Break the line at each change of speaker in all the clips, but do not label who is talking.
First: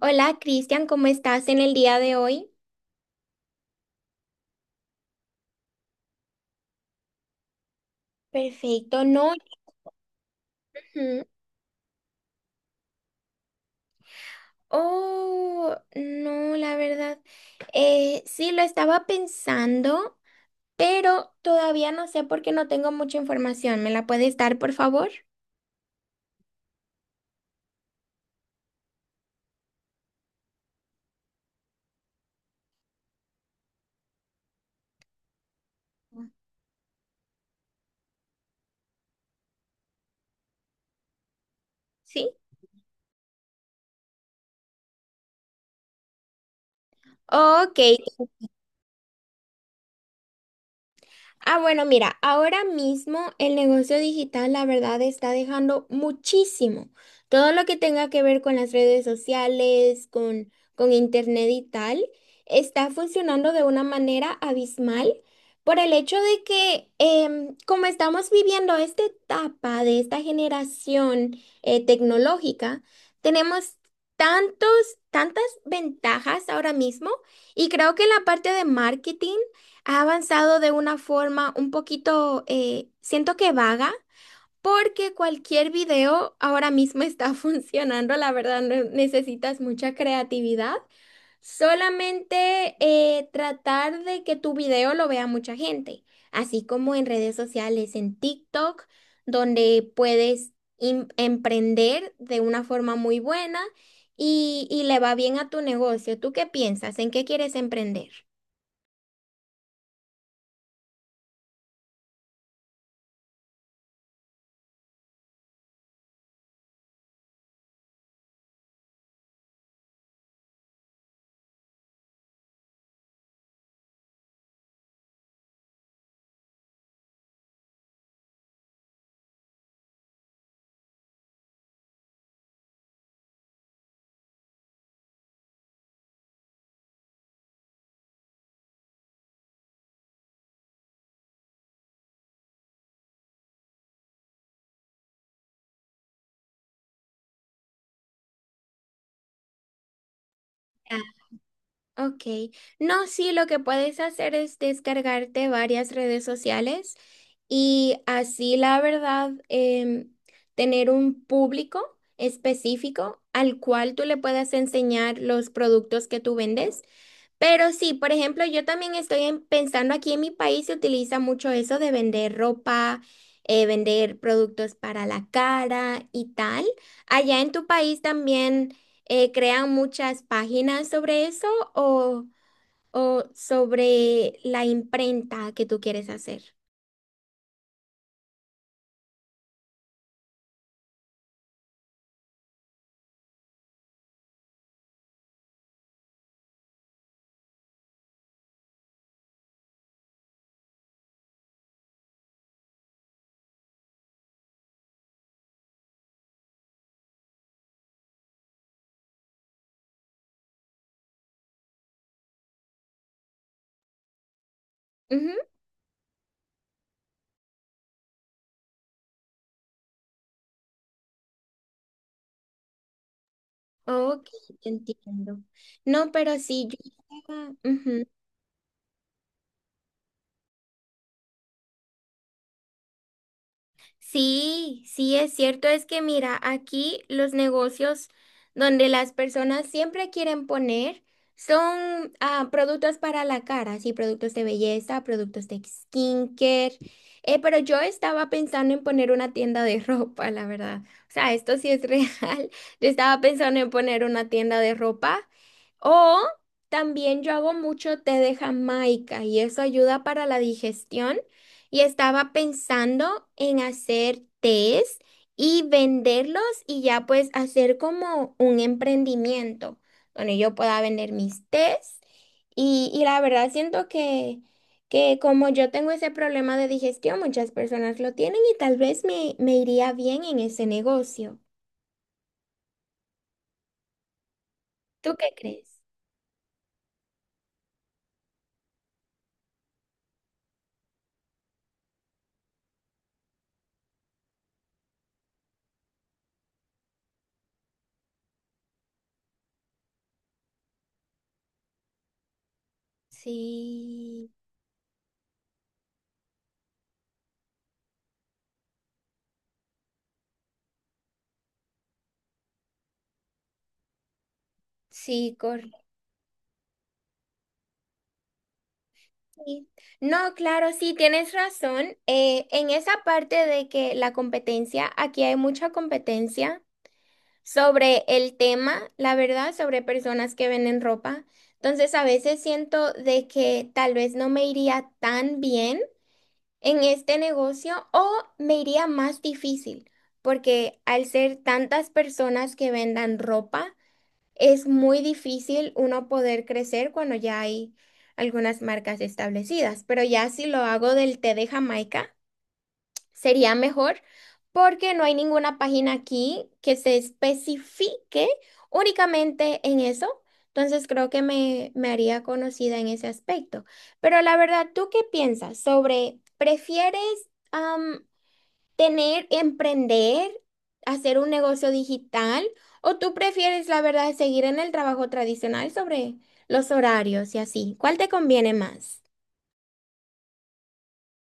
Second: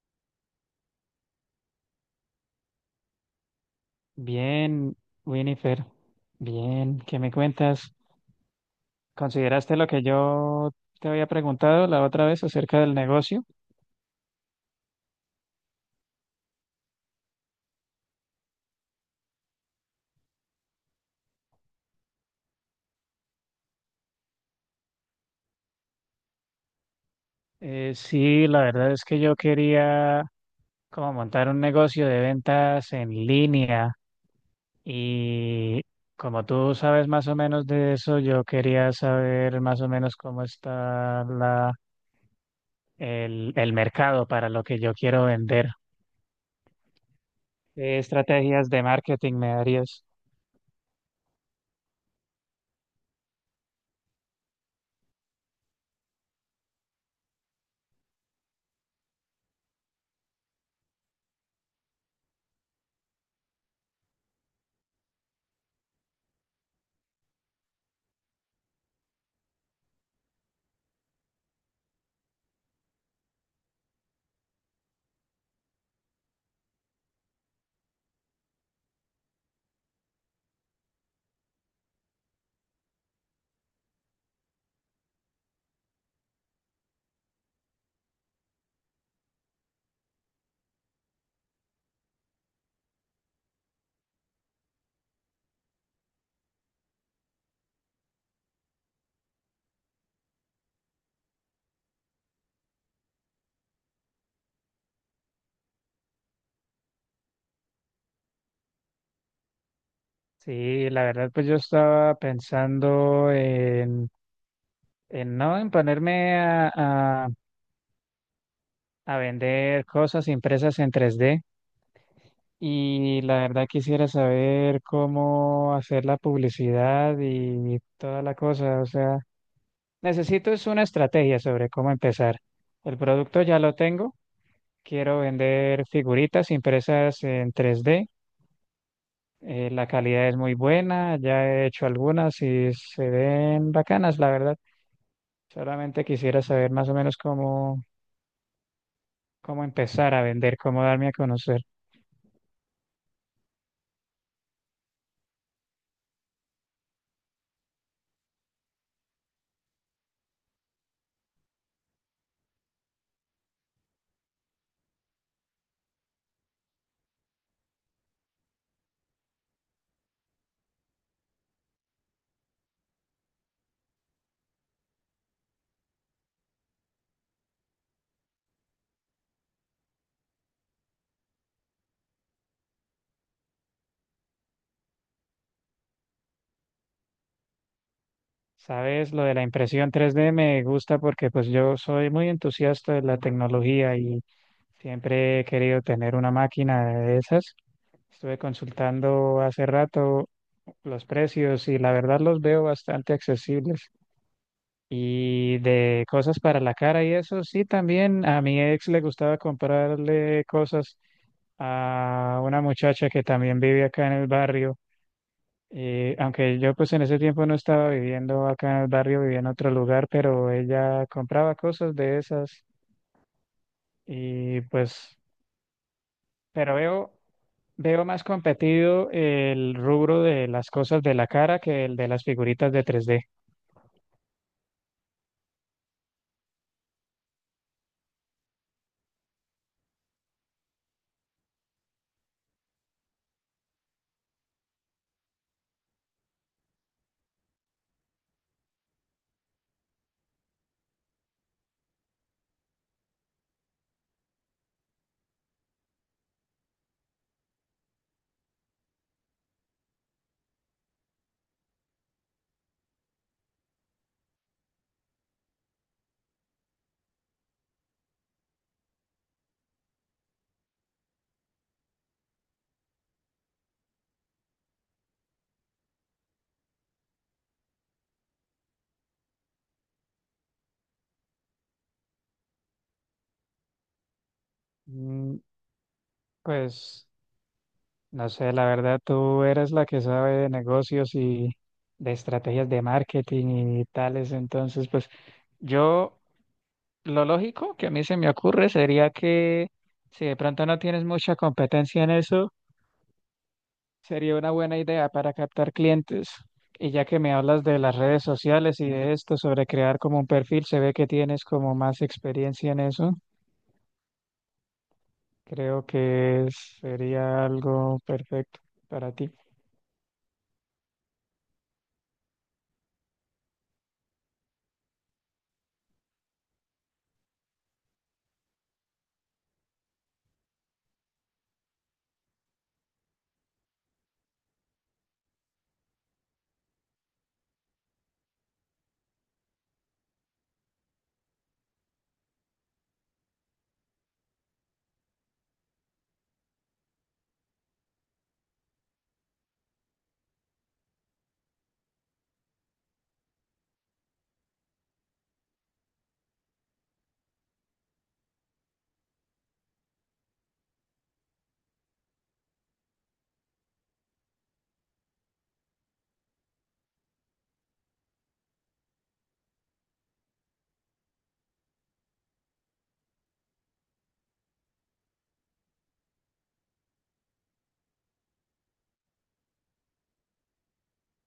Hola, Cristian, ¿cómo estás en el día de hoy?
Bien, Winifred, bien, ¿qué me cuentas?
Perfecto, no.
¿Consideraste lo que yo te
Ujú.
había preguntado la otra vez acerca del negocio?
Oh, no, la verdad. Sí, lo estaba pensando, pero todavía no sé porque no tengo mucha información. ¿Me la puedes dar, por favor?
Sí, la verdad es que yo quería como montar un negocio de ventas en línea y como tú sabes más o menos de eso, yo quería saber más o menos cómo está la,
Sí.
el, el mercado para lo que yo quiero vender.
Ok.
¿Qué estrategias de marketing me darías?
Ah, bueno, mira, ahora mismo el negocio digital, la verdad, está dejando muchísimo. Todo lo que tenga que ver con las redes sociales, con internet y tal, está funcionando de una manera abismal por el hecho de que como estamos viviendo esta etapa de esta generación tecnológica, tenemos tantos, tantas ventajas ahora mismo y creo que en la parte de marketing ha avanzado de una forma un poquito, siento que vaga, porque cualquier video ahora mismo está funcionando, la verdad no necesitas mucha creatividad, solamente tratar de que tu video lo vea mucha gente, así como en redes sociales, en TikTok, donde puedes emprender de una forma muy buena y, le va bien a tu negocio. ¿Tú qué piensas? ¿En qué quieres emprender?
Sí, la verdad, pues yo estaba pensando en no, en ponerme a, a vender cosas impresas en tres d y la verdad quisiera saber cómo hacer la publicidad y toda la cosa. O sea, necesito es una estrategia sobre cómo empezar. El producto ya lo tengo, quiero vender figuritas impresas en 3D. La calidad es muy buena, ya he hecho algunas y se ven bacanas, la verdad. Solamente quisiera saber más o menos cómo empezar a vender, cómo darme a conocer.
Ok, no, sí, lo que puedes hacer es descargarte varias redes sociales y así, la verdad, tener un público específico al cual tú le puedas enseñar los productos que tú vendes. Pero sí, por ejemplo, yo también estoy pensando, aquí en mi país se utiliza mucho eso de vender ropa, vender productos para la cara y tal. ¿Allá en tu país también crean muchas páginas sobre eso o, sobre la imprenta que tú quieres hacer?
Sabes, lo de la impresión 3D me gusta porque pues yo soy muy entusiasta de la tecnología y siempre he querido tener una máquina de esas. Estuve consultando hace rato los precios y la verdad los veo bastante accesibles. Y de cosas para la cara y eso, sí, también a mi ex le gustaba comprarle cosas a una muchacha que también vive acá en el barrio.
Ujú.
Y aunque yo pues en ese tiempo no estaba viviendo acá en el barrio, vivía en otro lugar, pero ella compraba cosas de esas
Ok,
y
te
pues,
entiendo. No, pero sí,
pero
yo...
veo, veo
ujú.
más competido el rubro de las cosas de la cara que el de las figuritas de 3D.
Sí, sí, es cierto, es que mira, aquí los negocios donde las personas siempre quieren poner son productos para la cara, sí, productos de belleza, productos de skincare, pero yo estaba pensando en poner una tienda de ropa, la verdad. O sea, esto sí es real. Yo estaba pensando en poner una tienda de ropa o también yo hago mucho té de Jamaica y eso ayuda para la digestión. Y estaba pensando en hacer tés y venderlos y ya pues hacer como un emprendimiento donde yo pueda vender mis tés. Y, la verdad siento que, como yo tengo ese problema de digestión, muchas personas lo tienen y tal vez me iría bien en ese negocio. ¿Tú qué
Mm,
crees?
Pues no sé, la verdad, tú eres la que sabe de negocios y de estrategias de marketing y tales. Entonces, pues yo, lo lógico que a mí se me ocurre sería que si de pronto no tienes mucha competencia en eso,
Sí,
sería una buena idea para captar clientes. Y ya que me hablas de las redes sociales y de esto sobre crear como un perfil, se ve que tienes como más experiencia en eso.
sí,
Creo que sería algo perfecto para ti.
sí. No, claro, sí, tienes razón. En esa parte de que la competencia, aquí hay mucha competencia sobre el tema, la verdad, sobre personas que venden ropa. Entonces, a veces siento de que tal vez no me iría tan bien en este negocio o me iría más difícil, porque al ser tantas personas que vendan ropa, es muy difícil uno poder crecer cuando ya hay algunas marcas establecidas, pero ya si lo hago del té de Jamaica, sería mejor porque no hay ninguna página aquí que se especifique únicamente en eso. Entonces creo que me haría conocida en ese aspecto. Pero la verdad, ¿tú qué piensas? Sobre, prefieres tener, emprender, hacer un negocio digital, o tú prefieres, la verdad, seguir en el trabajo tradicional sobre los horarios y así. ¿Cuál te conviene más?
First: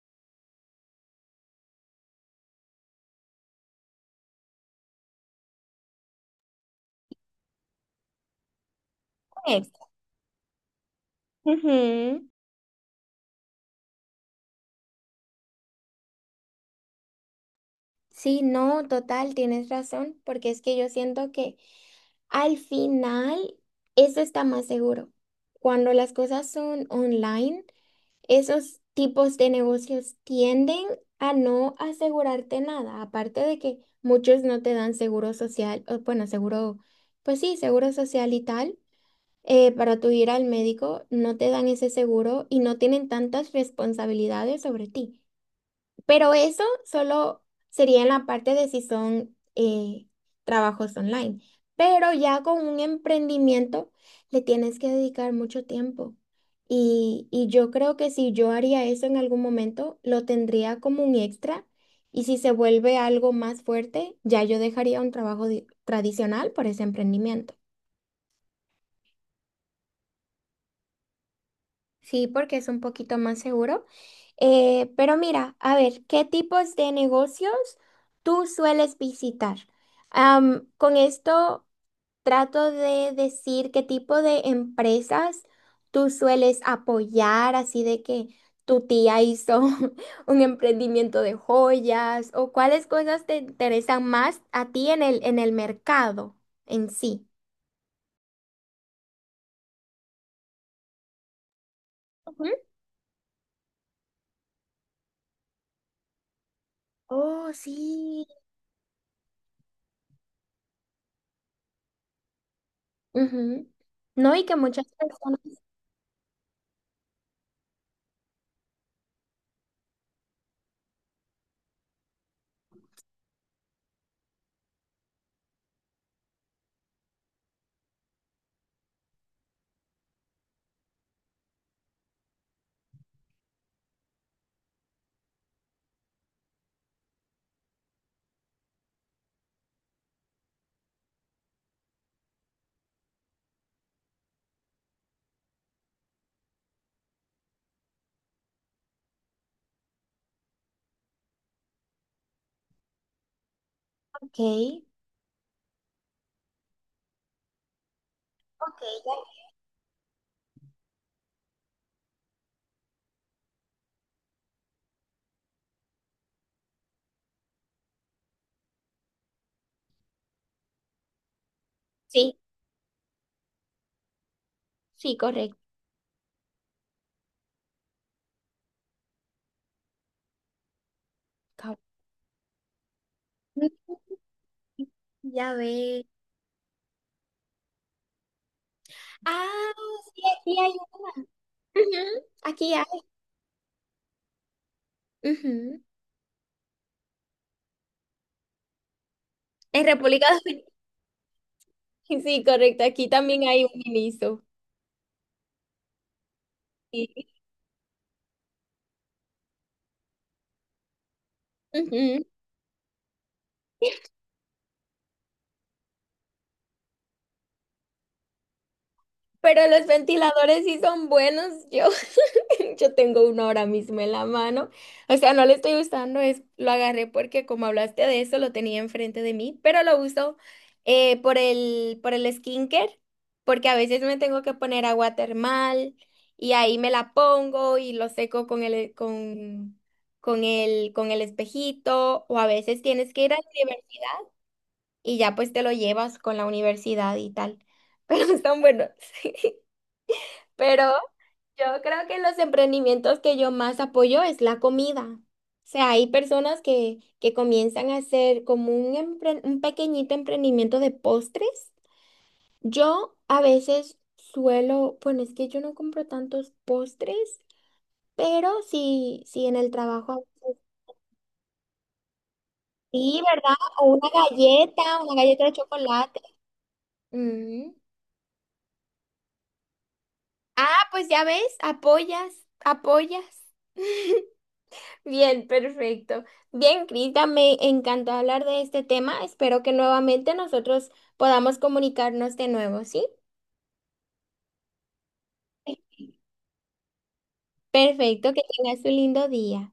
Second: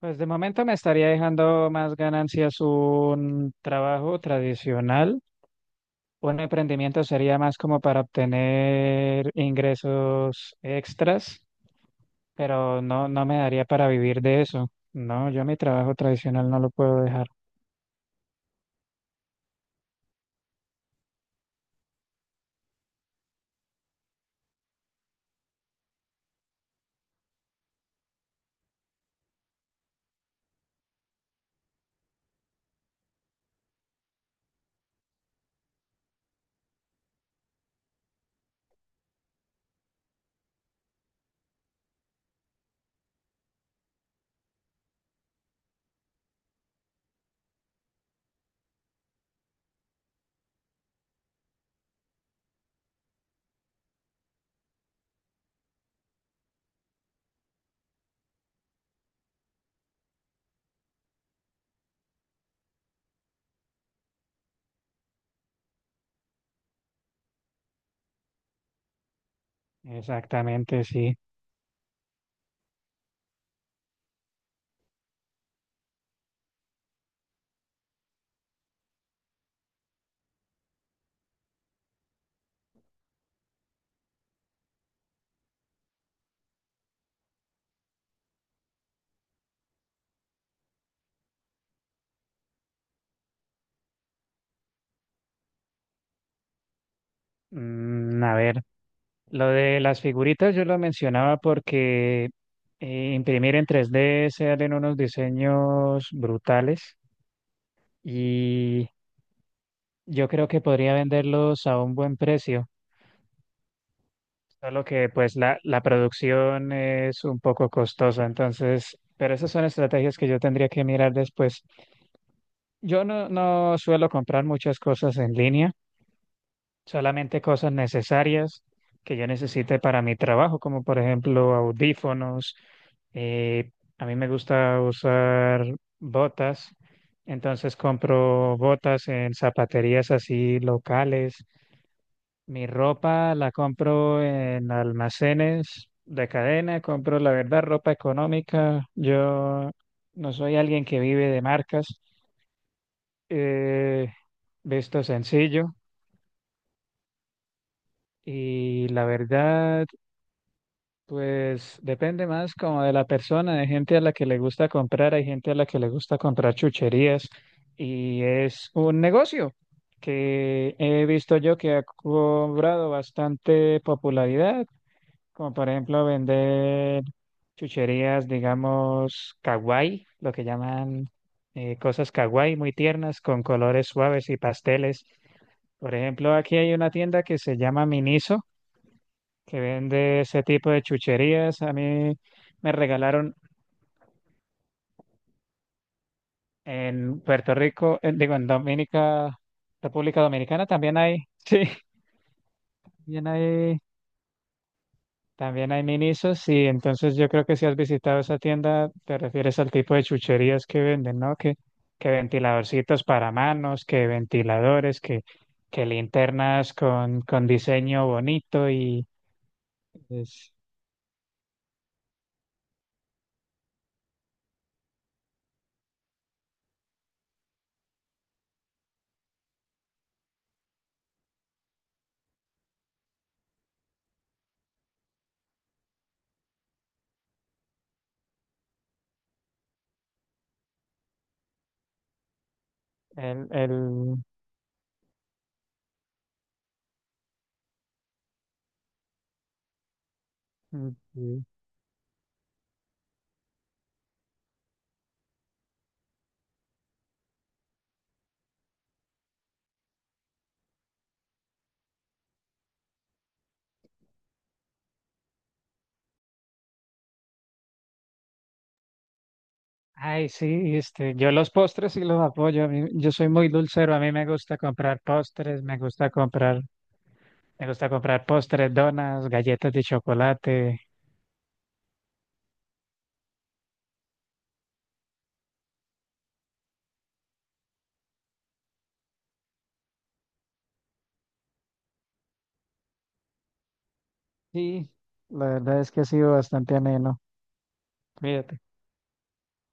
Pues de momento me estaría dejando más ganancias un trabajo tradicional. Un emprendimiento sería más como para obtener
Pues.
ingresos extras,
Ujú.
pero no, no me daría para vivir de eso. No, yo mi trabajo tradicional no lo puedo dejar.
Sí, no, total, tienes razón, porque es que yo siento que al final eso está más seguro. Cuando las cosas son online, esos tipos de negocios tienden a no asegurarte nada, aparte de que muchos no te dan seguro social, o bueno, seguro, pues sí, seguro social y tal, para tu ir al médico, no te dan ese seguro y no tienen tantas responsabilidades sobre ti. Pero eso solo sería en la parte de si son trabajos online. Pero ya con un emprendimiento le tienes que dedicar mucho tiempo. Y, yo creo que si yo haría eso en algún momento, lo tendría como un extra. Y si se vuelve algo más fuerte, ya yo dejaría un trabajo tradicional por ese emprendimiento.
Exactamente, sí.
Sí, porque es un poquito más seguro. Pero mira, a ver, ¿qué tipos de negocios tú sueles visitar? Con esto trato de decir qué tipo de empresas tú sueles apoyar, así de que tu tía hizo un emprendimiento de joyas o cuáles cosas te interesan más a ti en el mercado en sí.
A ver, lo de las figuritas yo lo mencionaba porque
Ujú.
imprimir en 3D se hacen unos diseños brutales
Oh, sí.
y... Yo creo que podría venderlos a un buen precio,
Ujú. No, y que
solo
muchas
que pues
personas...
la producción es un poco costosa, entonces, pero esas son estrategias que yo tendría que mirar después. Yo no, no suelo comprar muchas cosas en línea, solamente cosas necesarias que yo necesite para mi trabajo, como por ejemplo audífonos. eh, a mí me gusta usar botas, entonces compro botas en zapaterías así locales. Mi ropa la compro en almacenes de cadena, compro la verdad ropa económica. Yo no soy alguien que vive de marcas, eh,
Ok,
visto sencillo
ok,
y la verdad, pues depende más como de la persona. Hay gente a la que le gusta comprar, hay gente a la que le gusta comprar chucherías y es un negocio que he visto yo que ha
sí,
cobrado bastante popularidad
sí,
como
correcto.
por ejemplo vender chucherías, digamos, kawaii, lo que llaman
Cabo-
cosas kawaii muy tiernas con colores suaves y pasteles.
Ya
Por
ve.
ejemplo, aquí hay una tienda que se llama Miniso, que
Ah,
vende
sí,
ese
aquí
tipo
hay.
de chucherías. A
Ujú,
mí me
aquí hay.
regalaron
Ujú.
en Puerto Rico, digo, en Dominica,
En
República
República Dominicana,
Dominicana también hay, sí,
sí, correcto. Aquí
también
también hay un
hay
ministro.
También hay minisos, sí.
Sí.
Entonces yo creo que si has visitado esa tienda, te refieres al tipo de chucherías que venden, ¿no? Que
Ujú.
ventiladorcitos para manos, que ventiladores, que linternas con diseño bonito y
Pero los
es
ventiladores sí son buenos, yo. Yo tengo uno ahora mismo en la mano. O sea, no lo estoy usando, es, lo agarré porque como hablaste de eso, lo tenía enfrente de mí, pero lo uso por el skincare, porque a veces me tengo que poner agua termal y ahí me la pongo y lo seco con el, con el espejito, o a veces tienes que ir a la
el,
universidad
el...
y ya pues te lo llevas con la universidad y tal. Pero están buenos. Pero
mm,
yo creo que los emprendimientos que yo más apoyo es la comida. O sea, hay personas que comienzan a hacer como un pequeñito emprendimiento de postres. Yo a veces suelo, bueno, es que yo no compro tantos postres, pero sí, sí en el trabajo. A
Ay,
veces.
sí, este, yo los postres sí los apoyo. Yo
Sí,
soy muy
¿verdad? O
dulcero, a mí me gusta comprar
una galleta de
postres,
chocolate.
me
Mm.
gusta comprar postres, donas, galletas de chocolate.
Ah, pues ya ves, apoyas, apoyas. Bien, perfecto. Bien, Crita, me encantó hablar de este tema. Espero que nuevamente nosotros podamos comunicarnos de nuevo, ¿sí?
Sí, la verdad es que ha sido bastante ameno.
Perfecto, que
Fíjate.
tengas un lindo día.